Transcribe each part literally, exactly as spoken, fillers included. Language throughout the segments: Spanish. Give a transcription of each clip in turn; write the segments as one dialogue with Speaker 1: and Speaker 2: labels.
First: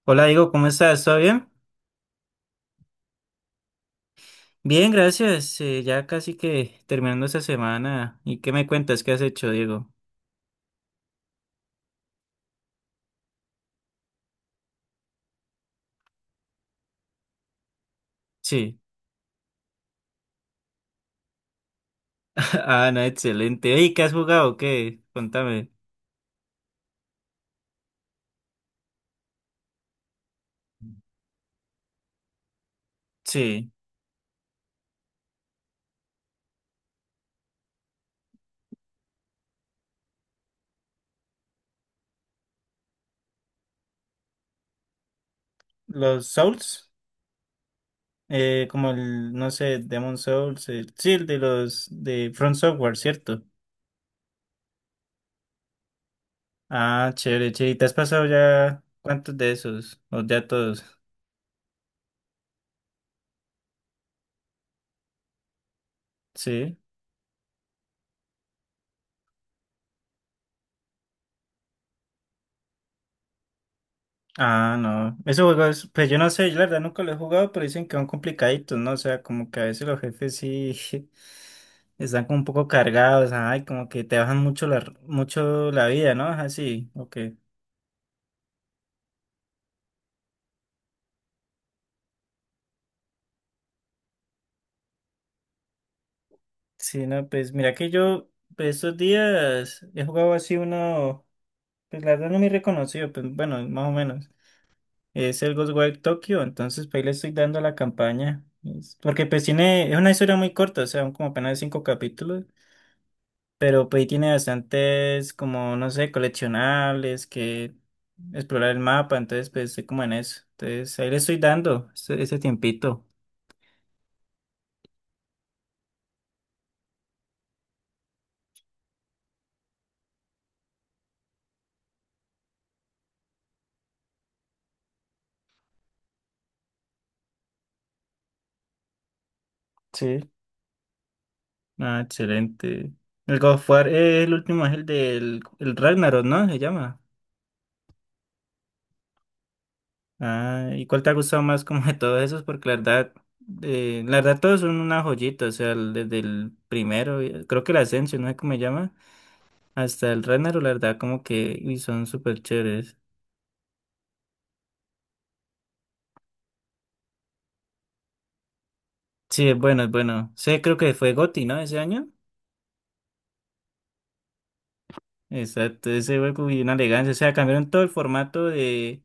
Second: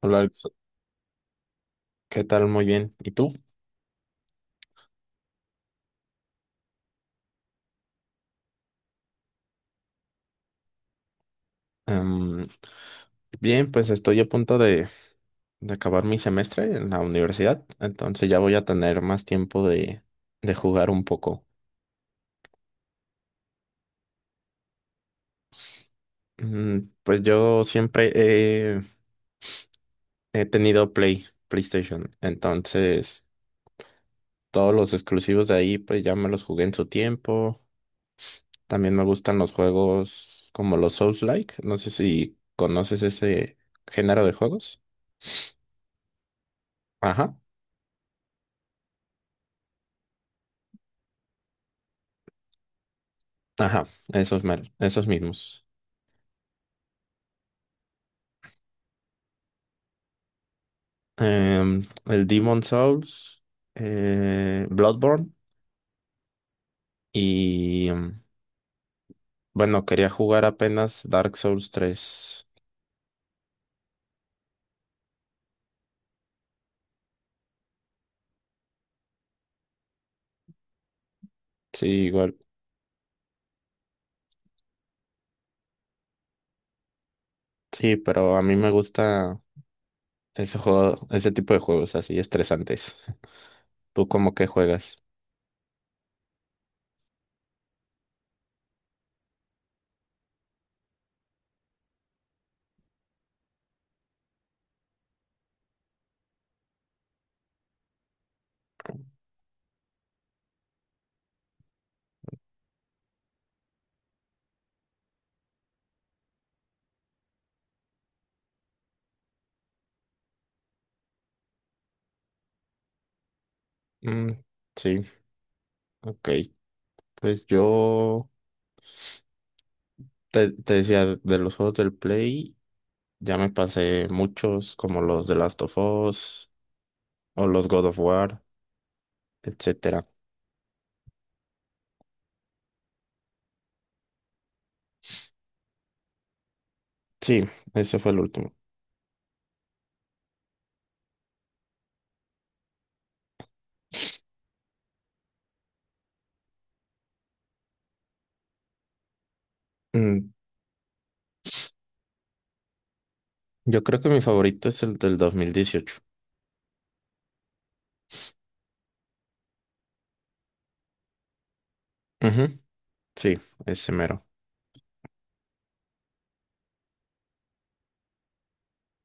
Speaker 1: Hola,
Speaker 2: Hola,
Speaker 1: Alex.
Speaker 2: Diego, ¿cómo estás? ¿Todo bien?
Speaker 1: ¿Qué tal? Muy bien. ¿Y tú?
Speaker 2: Bien, gracias. eh, ya casi que terminando esta semana. ¿Y qué me cuentas? ¿Qué has hecho, Diego?
Speaker 1: Em, Bien, pues estoy a punto de, de acabar mi semestre en la universidad, entonces ya voy a
Speaker 2: Sí.
Speaker 1: tener más tiempo de, de jugar un poco.
Speaker 2: Ah, no, excelente. ¿Y qué has jugado? ¿Qué? Contame.
Speaker 1: Mm, Pues yo siempre he, he tenido Play, PlayStation, entonces
Speaker 2: Sí.
Speaker 1: todos los exclusivos de ahí pues ya me los jugué en su tiempo. También me gustan los juegos como los Souls-like, no sé si conoces ese género de juegos.
Speaker 2: Los Souls,
Speaker 1: Ajá.
Speaker 2: eh, como el, no sé, Demon Souls, el, sí, el de los de Front Software, ¿cierto?
Speaker 1: Ajá, esos, mer- esos mismos.
Speaker 2: Ah, chévere, chévere. ¿Y te has pasado ya cuántos de esos? ¿O ya todos?
Speaker 1: Em, el Demon Souls, eh, Bloodborne
Speaker 2: Sí.
Speaker 1: y em, bueno, quería jugar apenas Dark Souls tres.
Speaker 2: Ah, no. Esos juegos, pues yo no sé, yo la verdad nunca lo he jugado, pero dicen que son complicaditos, ¿no? O sea, como que a veces los jefes sí
Speaker 1: Sí,
Speaker 2: están
Speaker 1: igual.
Speaker 2: como un poco cargados, ay, como que te bajan mucho la, mucho la vida, ¿no? Así, ok.
Speaker 1: Sí, pero a mí me gusta ese juego, ese tipo de juegos así estresantes. ¿Tú cómo que juegas?
Speaker 2: Sí, no, pues mira que yo pues, estos días he jugado así uno, pues la verdad no me reconocido, pues bueno, más o menos. Es el Ghostwire Tokyo, entonces pues ahí le estoy dando la campaña. Es- Porque pues tiene, es una historia muy corta, o sea, como apenas cinco capítulos. Pero pues ahí tiene bastantes, como, no sé, coleccionables, que explorar el mapa, entonces pues estoy como en eso. Entonces ahí le estoy dando ese, ese tiempito.
Speaker 1: Mm, sí, ok. Pues yo te, te decía de los juegos del Play, ya me pasé muchos como los de Last of Us o los God of War, etcétera.
Speaker 2: Sí. Ah, excelente. El God of War, eh, el último es el del el Ragnarok, ¿no? Se llama.
Speaker 1: Sí, ese fue el último.
Speaker 2: Ah, ¿y cuál te ha gustado más como de todos esos? Porque la verdad, eh, la verdad todos son una joyita, o sea, el- desde el primero, eh, creo que el Ascension, no sé cómo se llama, hasta el
Speaker 1: Mm,
Speaker 2: Ragnarok, la verdad como que uy, son súper chéveres.
Speaker 1: yo creo que mi favorito es el del dos mil dieciocho.
Speaker 2: Sí, es bueno, es bueno. Sí, creo que fue GOTY, ¿no? Ese año.
Speaker 1: Ujú, sí, ese mero.
Speaker 2: Exacto, ese juego y una elegancia. O sea, cambiaron todo el formato de.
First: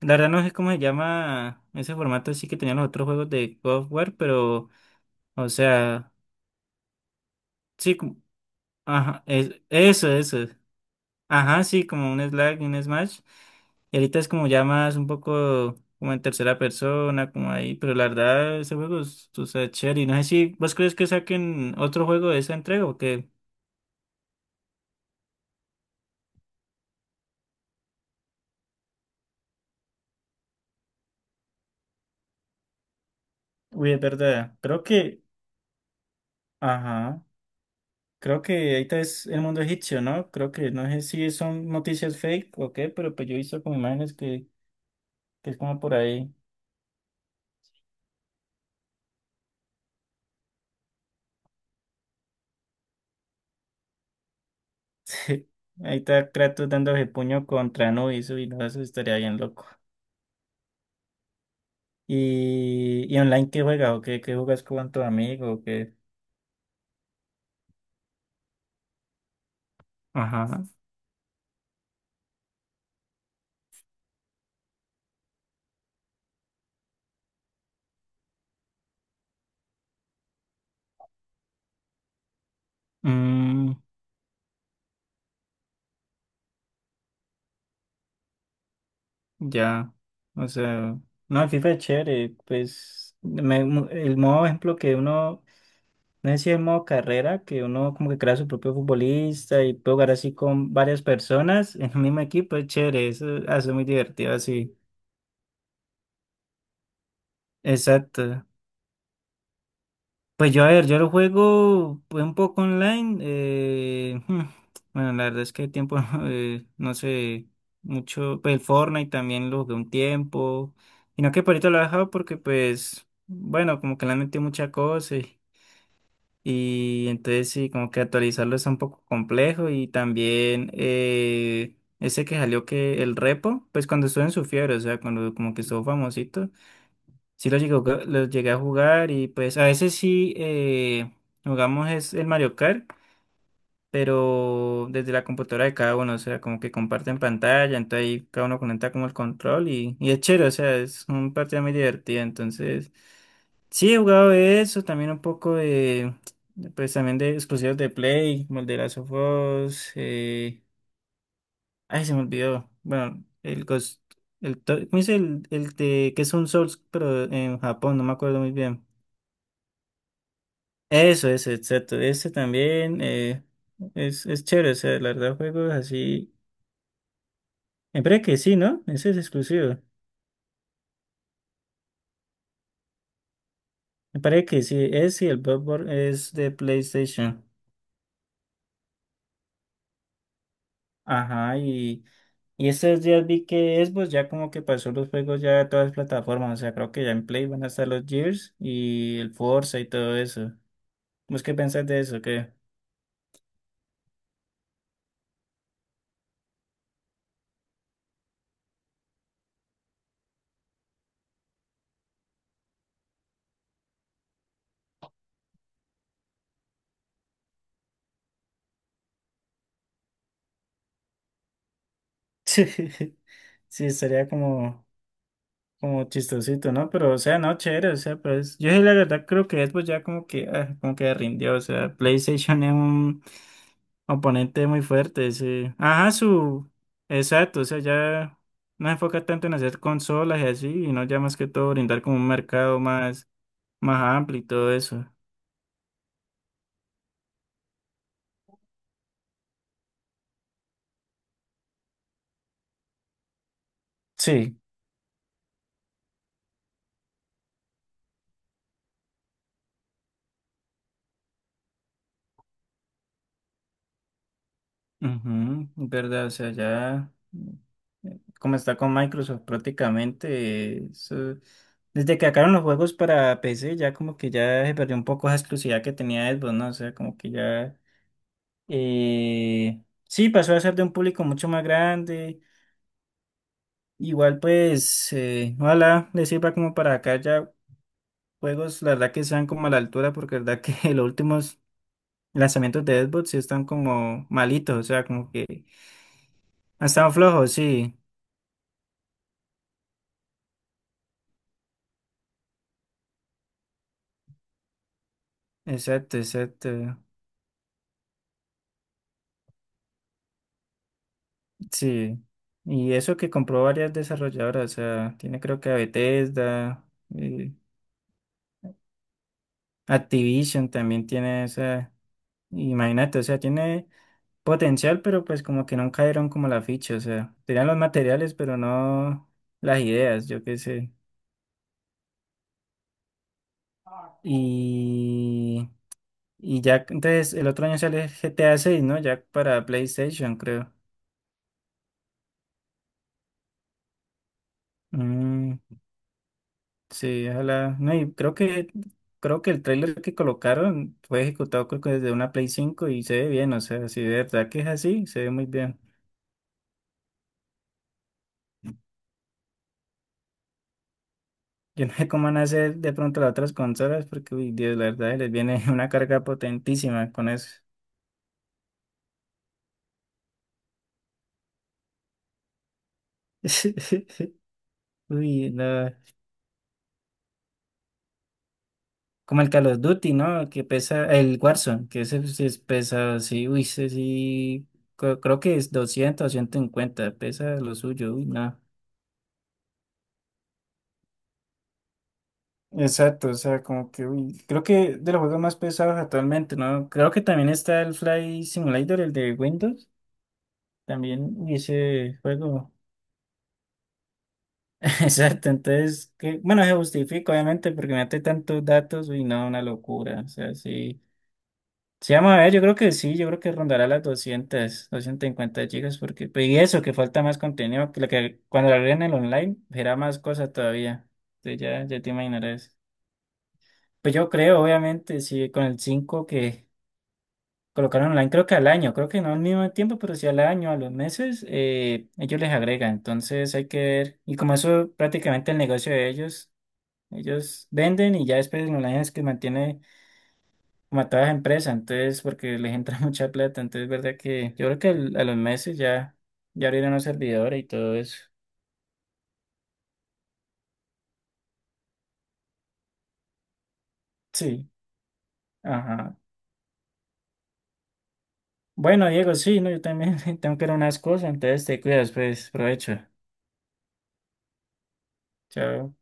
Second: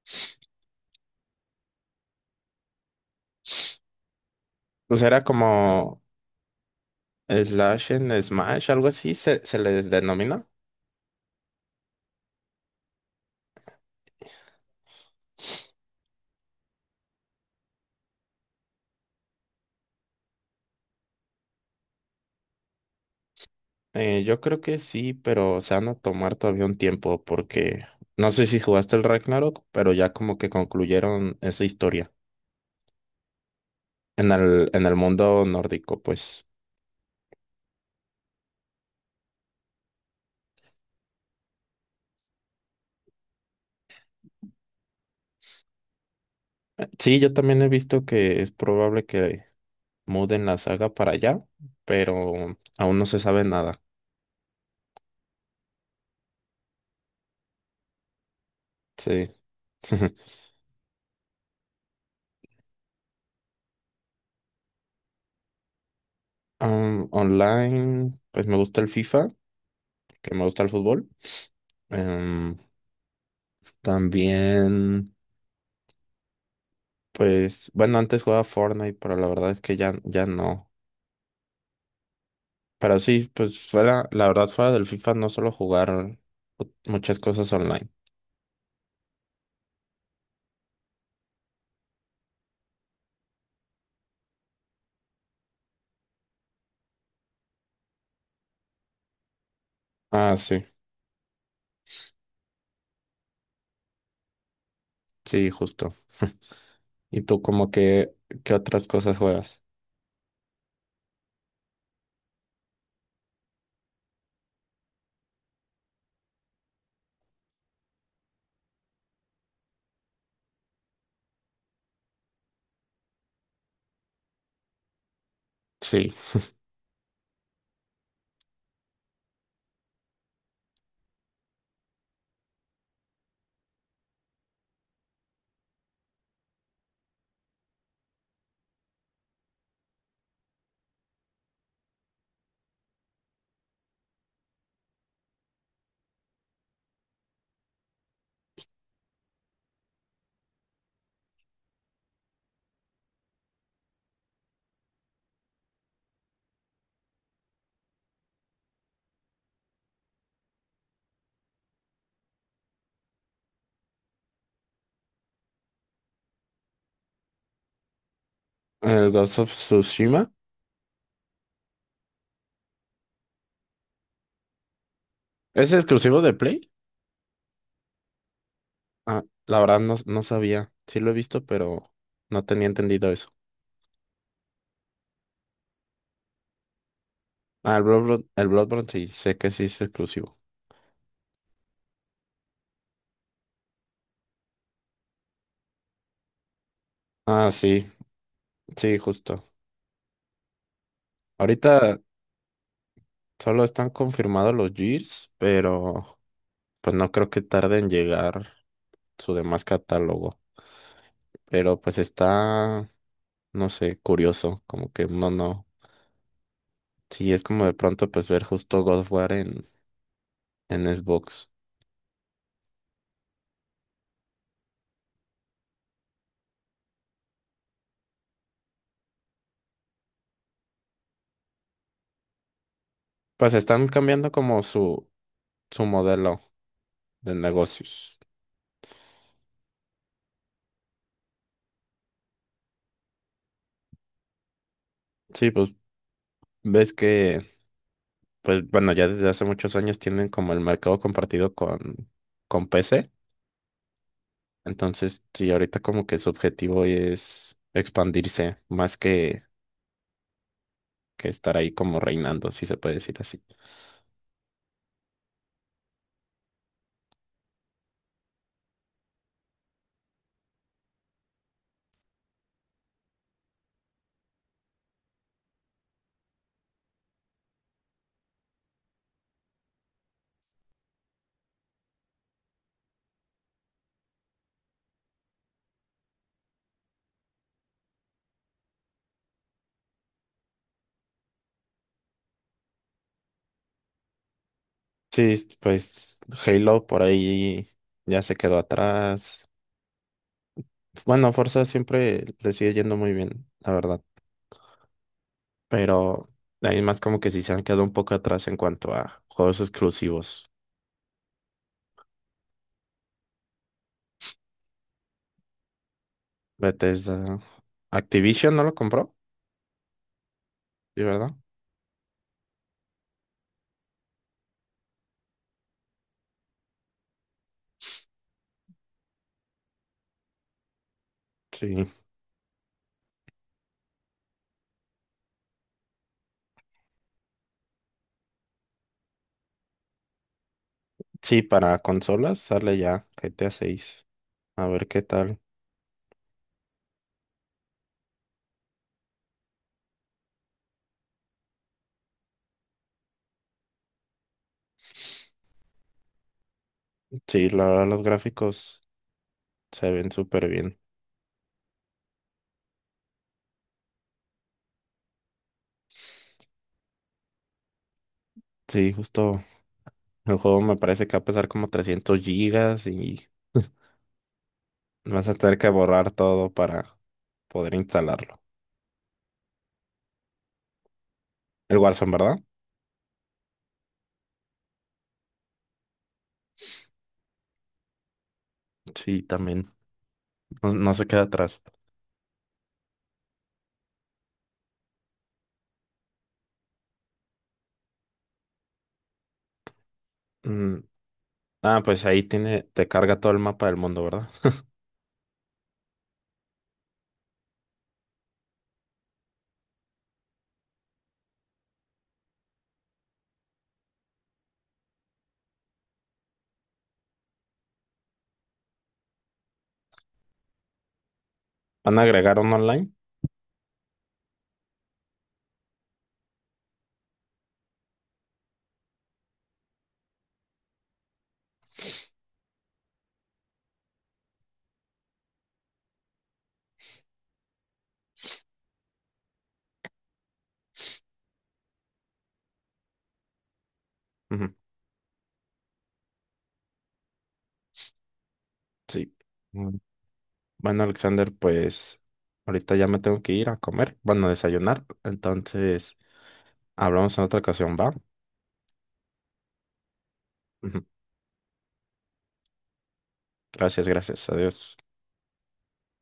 Speaker 2: La verdad no sé cómo se llama ese formato, sí que tenían los otros juegos de God of War, pero.
Speaker 1: O sea, era
Speaker 2: O
Speaker 1: como
Speaker 2: sea,
Speaker 1: Slash
Speaker 2: sí, como-
Speaker 1: en Smash, algo así
Speaker 2: ajá,
Speaker 1: se, se
Speaker 2: es-
Speaker 1: les
Speaker 2: eso, eso.
Speaker 1: denomina.
Speaker 2: Ajá, sí, como un Slack y un Smash. Y ahorita es como ya más un poco como en tercera persona, como ahí, pero la verdad ese juego es, o sea, chévere. Y no sé si vos crees que saquen otro juego de esa entrega o qué.
Speaker 1: Eh, yo creo que sí, pero se van a tomar todavía un tiempo porque no sé si jugaste el Ragnarok, pero ya como que concluyeron esa historia
Speaker 2: Uy, es
Speaker 1: en
Speaker 2: verdad.
Speaker 1: el,
Speaker 2: Creo
Speaker 1: en el
Speaker 2: que
Speaker 1: mundo nórdico, pues.
Speaker 2: ajá. Creo que ahorita es el mundo egipcio, ¿no? Creo que no sé si son noticias fake o qué, pero pues yo he visto como imágenes que, que es como por ahí.
Speaker 1: Eh, Sí, yo también he visto que es probable que muden la saga para allá, pero aún no se sabe nada.
Speaker 2: Sí. Ahí está Kratos dándose puño contra Anubis y no, eso estaría
Speaker 1: Sí.
Speaker 2: bien loco. ¿Y, y online qué juegas o qué, qué jugas con tu amigo o qué?
Speaker 1: Um, online, pues me gusta el FIFA, que me gusta
Speaker 2: Ajá.
Speaker 1: el fútbol. Em, También, pues, bueno, antes jugaba Fortnite, pero la verdad es que ya, ya no. Pero sí, pues
Speaker 2: Mm,
Speaker 1: fuera, la verdad, fuera del FIFA no suelo jugar ot- muchas cosas online.
Speaker 2: ya. O sea, no, el FIFA es chévere. Pues me- el modo ejemplo que uno no sé si es modo carrera, que uno como que crea su propio futbolista y puede jugar así
Speaker 1: Ah, sí,
Speaker 2: con varias personas en un mismo equipo, es chévere, eso hace muy divertido así.
Speaker 1: sí, justo. ¿Y tú como que,
Speaker 2: Exacto.
Speaker 1: qué otras cosas juegas?
Speaker 2: Pues yo, a ver, yo lo juego pues, un poco online. eh, hmm, bueno, la verdad es que el tiempo, eh, no sé, mucho. Pues el Fortnite también lo jugué un tiempo. Y no que por ahorita lo he dejado porque, pues, bueno, como que le han metido mucha cosa.
Speaker 1: Sí.
Speaker 2: Y entonces sí, como que actualizarlo es un poco complejo y también eh, ese que salió que el repo, pues cuando estuvo en su fiebre, o sea, cuando como que estuvo famosito, sí lo llegué, a jugar- lo llegué a jugar y pues a veces sí eh, jugamos es el Mario Kart, pero desde la computadora de cada uno, o sea, como que comparten pantalla, entonces ahí cada uno conecta como el control y, y es chévere, o sea, es un partido muy divertido, entonces... Sí, he jugado de eso, también un poco de, de, pues también de exclusivos de Play, como el de Last of Us, eh, ay, se me olvidó, bueno, el Ghost, el, to- ¿cómo dice el, el de, que es un Souls, pero en Japón, no me acuerdo muy bien.
Speaker 1: El Ghost of Tsushima.
Speaker 2: Eso, eso, exacto, ese también, eh, es, es chévere, o sea, la verdad, juegos
Speaker 1: ¿Es exclusivo de
Speaker 2: así,
Speaker 1: Play?
Speaker 2: me parece que sí, ¿no? Ese es
Speaker 1: Ah, la
Speaker 2: exclusivo,
Speaker 1: verdad no, no sabía. Sí lo he visto, pero no tenía entendido.
Speaker 2: me parece que sí, ese y el Bloodborne es de PlayStation,
Speaker 1: Ah, el Bloodborne, el Bloodborne sí, sé que sí es exclusivo.
Speaker 2: ajá, y... Y estos días vi que Xbox ya como que pasó los juegos ya a todas las plataformas. O sea, creo que ya en Play
Speaker 1: Ah,
Speaker 2: van a
Speaker 1: sí,
Speaker 2: estar los Gears
Speaker 1: sí,
Speaker 2: y el
Speaker 1: justo.
Speaker 2: Forza y todo eso. ¿Vos qué pensás
Speaker 1: Ahorita
Speaker 2: de eso? ¿Qué?
Speaker 1: solo están confirmados los Gears, pero pues no creo que tarde en llegar su demás catálogo. Pero pues está, no sé, curioso, como que no, no. Sí, es como de pronto pues ver justo God of War en, en Xbox.
Speaker 2: Sí, sería como, como chistosito, ¿no? Pero, o sea, no, chévere, o sea, pues yo sí la verdad creo que Xbox ya como que, ah, como que rindió. O sea, PlayStation es un
Speaker 1: Pues están cambiando como
Speaker 2: oponente muy
Speaker 1: su,
Speaker 2: fuerte, sí.
Speaker 1: su
Speaker 2: Ajá,
Speaker 1: modelo
Speaker 2: su...
Speaker 1: de
Speaker 2: Exacto, o sea,
Speaker 1: negocios.
Speaker 2: ya no se enfoca tanto en hacer consolas y así, y no ya más que todo brindar como un mercado más más amplio y todo eso.
Speaker 1: Sí, pues ves que pues bueno, ya desde hace muchos años tienen como el mercado compartido con, con P C.
Speaker 2: Sí,
Speaker 1: Entonces, sí, ahorita como que su objetivo es expandirse más que, que estar ahí como reinando, si se puede decir así.
Speaker 2: ujú, es verdad, o sea, ya mm, eh, como está con Microsoft prácticamente, eh, eso- desde que sacaron los juegos para P C, ya como que ya se perdió un poco esa exclusividad que tenía Xbox, ¿no? O sea, como que ya, eh, sí, pasó a ser de un público mucho más grande, igual pues, eh, ojalá les sirva como para acá ya juegos, la verdad que sean como a la altura, porque la verdad que los últimos lanzamientos de Xbox sí están como malitos, o sea, como
Speaker 1: Sí,
Speaker 2: que...
Speaker 1: pues Halo
Speaker 2: Ha
Speaker 1: por
Speaker 2: estado flojo,
Speaker 1: ahí
Speaker 2: sí.
Speaker 1: ya se quedó atrás. Bueno, Forza siempre le sigue yendo muy bien, la verdad.
Speaker 2: Exacto,
Speaker 1: Pero hay
Speaker 2: exacto.
Speaker 1: más como que sí se han quedado un poco atrás en cuanto a juegos exclusivos.
Speaker 2: Sí. Y eso que compró varias desarrolladoras, o sea, tiene creo que a Bethesda,
Speaker 1: Bethesda.
Speaker 2: eh,
Speaker 1: Activision no lo compró,
Speaker 2: Activision
Speaker 1: ¿sí,
Speaker 2: también
Speaker 1: verdad?
Speaker 2: tiene esa. Imagínate, o sea, tiene potencial, pero pues como que no cayeron como la ficha, o sea, tenían los materiales, pero no las ideas, yo qué sé.
Speaker 1: Sí.
Speaker 2: Y, y ya, entonces el otro año sale G T A seis, ¿no? Ya para PlayStation, creo.
Speaker 1: Sí, para consolas sale ya G T A seis. A seis. A ver qué tal.
Speaker 2: Mm. Sí, ojalá. No, y creo que creo que el tráiler que colocaron fue ejecutado creo que desde una Play cinco y se ve bien, o sea, si de verdad que es así, se ve muy bien.
Speaker 1: Sí, la verdad los gráficos se ven súper bien.
Speaker 2: Yo no sé cómo van a hacer de pronto las otras consolas porque uy, Dios, la verdad les viene una carga potentísima con eso.
Speaker 1: Sí, justo el juego me parece que va a pesar como trescientos gigas y vas a
Speaker 2: Uy,
Speaker 1: tener que
Speaker 2: no.
Speaker 1: borrar todo para poder instalarlo.
Speaker 2: Como el Call of Duty, ¿no? Que pesa el
Speaker 1: El
Speaker 2: Warzone, que
Speaker 1: Warzone,
Speaker 2: ese
Speaker 1: ¿verdad?
Speaker 2: sí es pesado, sí, uy, ese sí cre- creo que es doscientos o ciento cincuenta, pesa lo suyo, uy, no.
Speaker 1: Sí, también. No, no se queda atrás.
Speaker 2: Exacto, o sea, como que, uy, creo que de los juegos más pesados actualmente, ¿no? Creo que también está el Flight Simulator, el de Windows,
Speaker 1: Mm,
Speaker 2: también, uy,
Speaker 1: Ah, pues
Speaker 2: ese
Speaker 1: ahí tiene,
Speaker 2: juego.
Speaker 1: te carga todo el mapa del mundo, ¿verdad?
Speaker 2: Exacto, entonces, que, bueno, se justifica, obviamente, porque mete tantos datos, uy, no, una locura, o sea, sí. Sí, vamos a ver, yo creo que sí, yo creo que rondará las doscientos cincuenta gigas, porque, pues, y eso, que falta más contenido, que, lo que cuando lo agreguen el online, será más cosa todavía, entonces ya,
Speaker 1: ¿Van
Speaker 2: ya
Speaker 1: a
Speaker 2: te
Speaker 1: agregar un
Speaker 2: imaginarás.
Speaker 1: online?
Speaker 2: Pues yo creo, obviamente, sí, con el cinco que colocaron online, creo que al año, creo que no al mismo tiempo, pero sí al año, a los meses, eh, ellos les agregan. Entonces hay que ver. Y como eso prácticamente el negocio de ellos, ellos venden y ya después el online es que mantiene como a todas las empresas, entonces porque les entra mucha plata. Entonces, verdad
Speaker 1: Ujú,
Speaker 2: que yo creo que al- a los meses ya, ya abrieron los servidores y todo eso.
Speaker 1: sí. Mm, Bueno, Alexander, pues ahorita ya me tengo que ir a comer, bueno, a
Speaker 2: Sí,
Speaker 1: desayunar. Entonces,
Speaker 2: ajá.
Speaker 1: hablamos en otra ocasión, ¿va?
Speaker 2: Bueno, Diego, sí, no, yo también tengo que ir a
Speaker 1: Ujú,
Speaker 2: unas cosas, entonces te cuidas, pues, provecho.
Speaker 1: gracias, gracias. Adiós.
Speaker 2: Chao.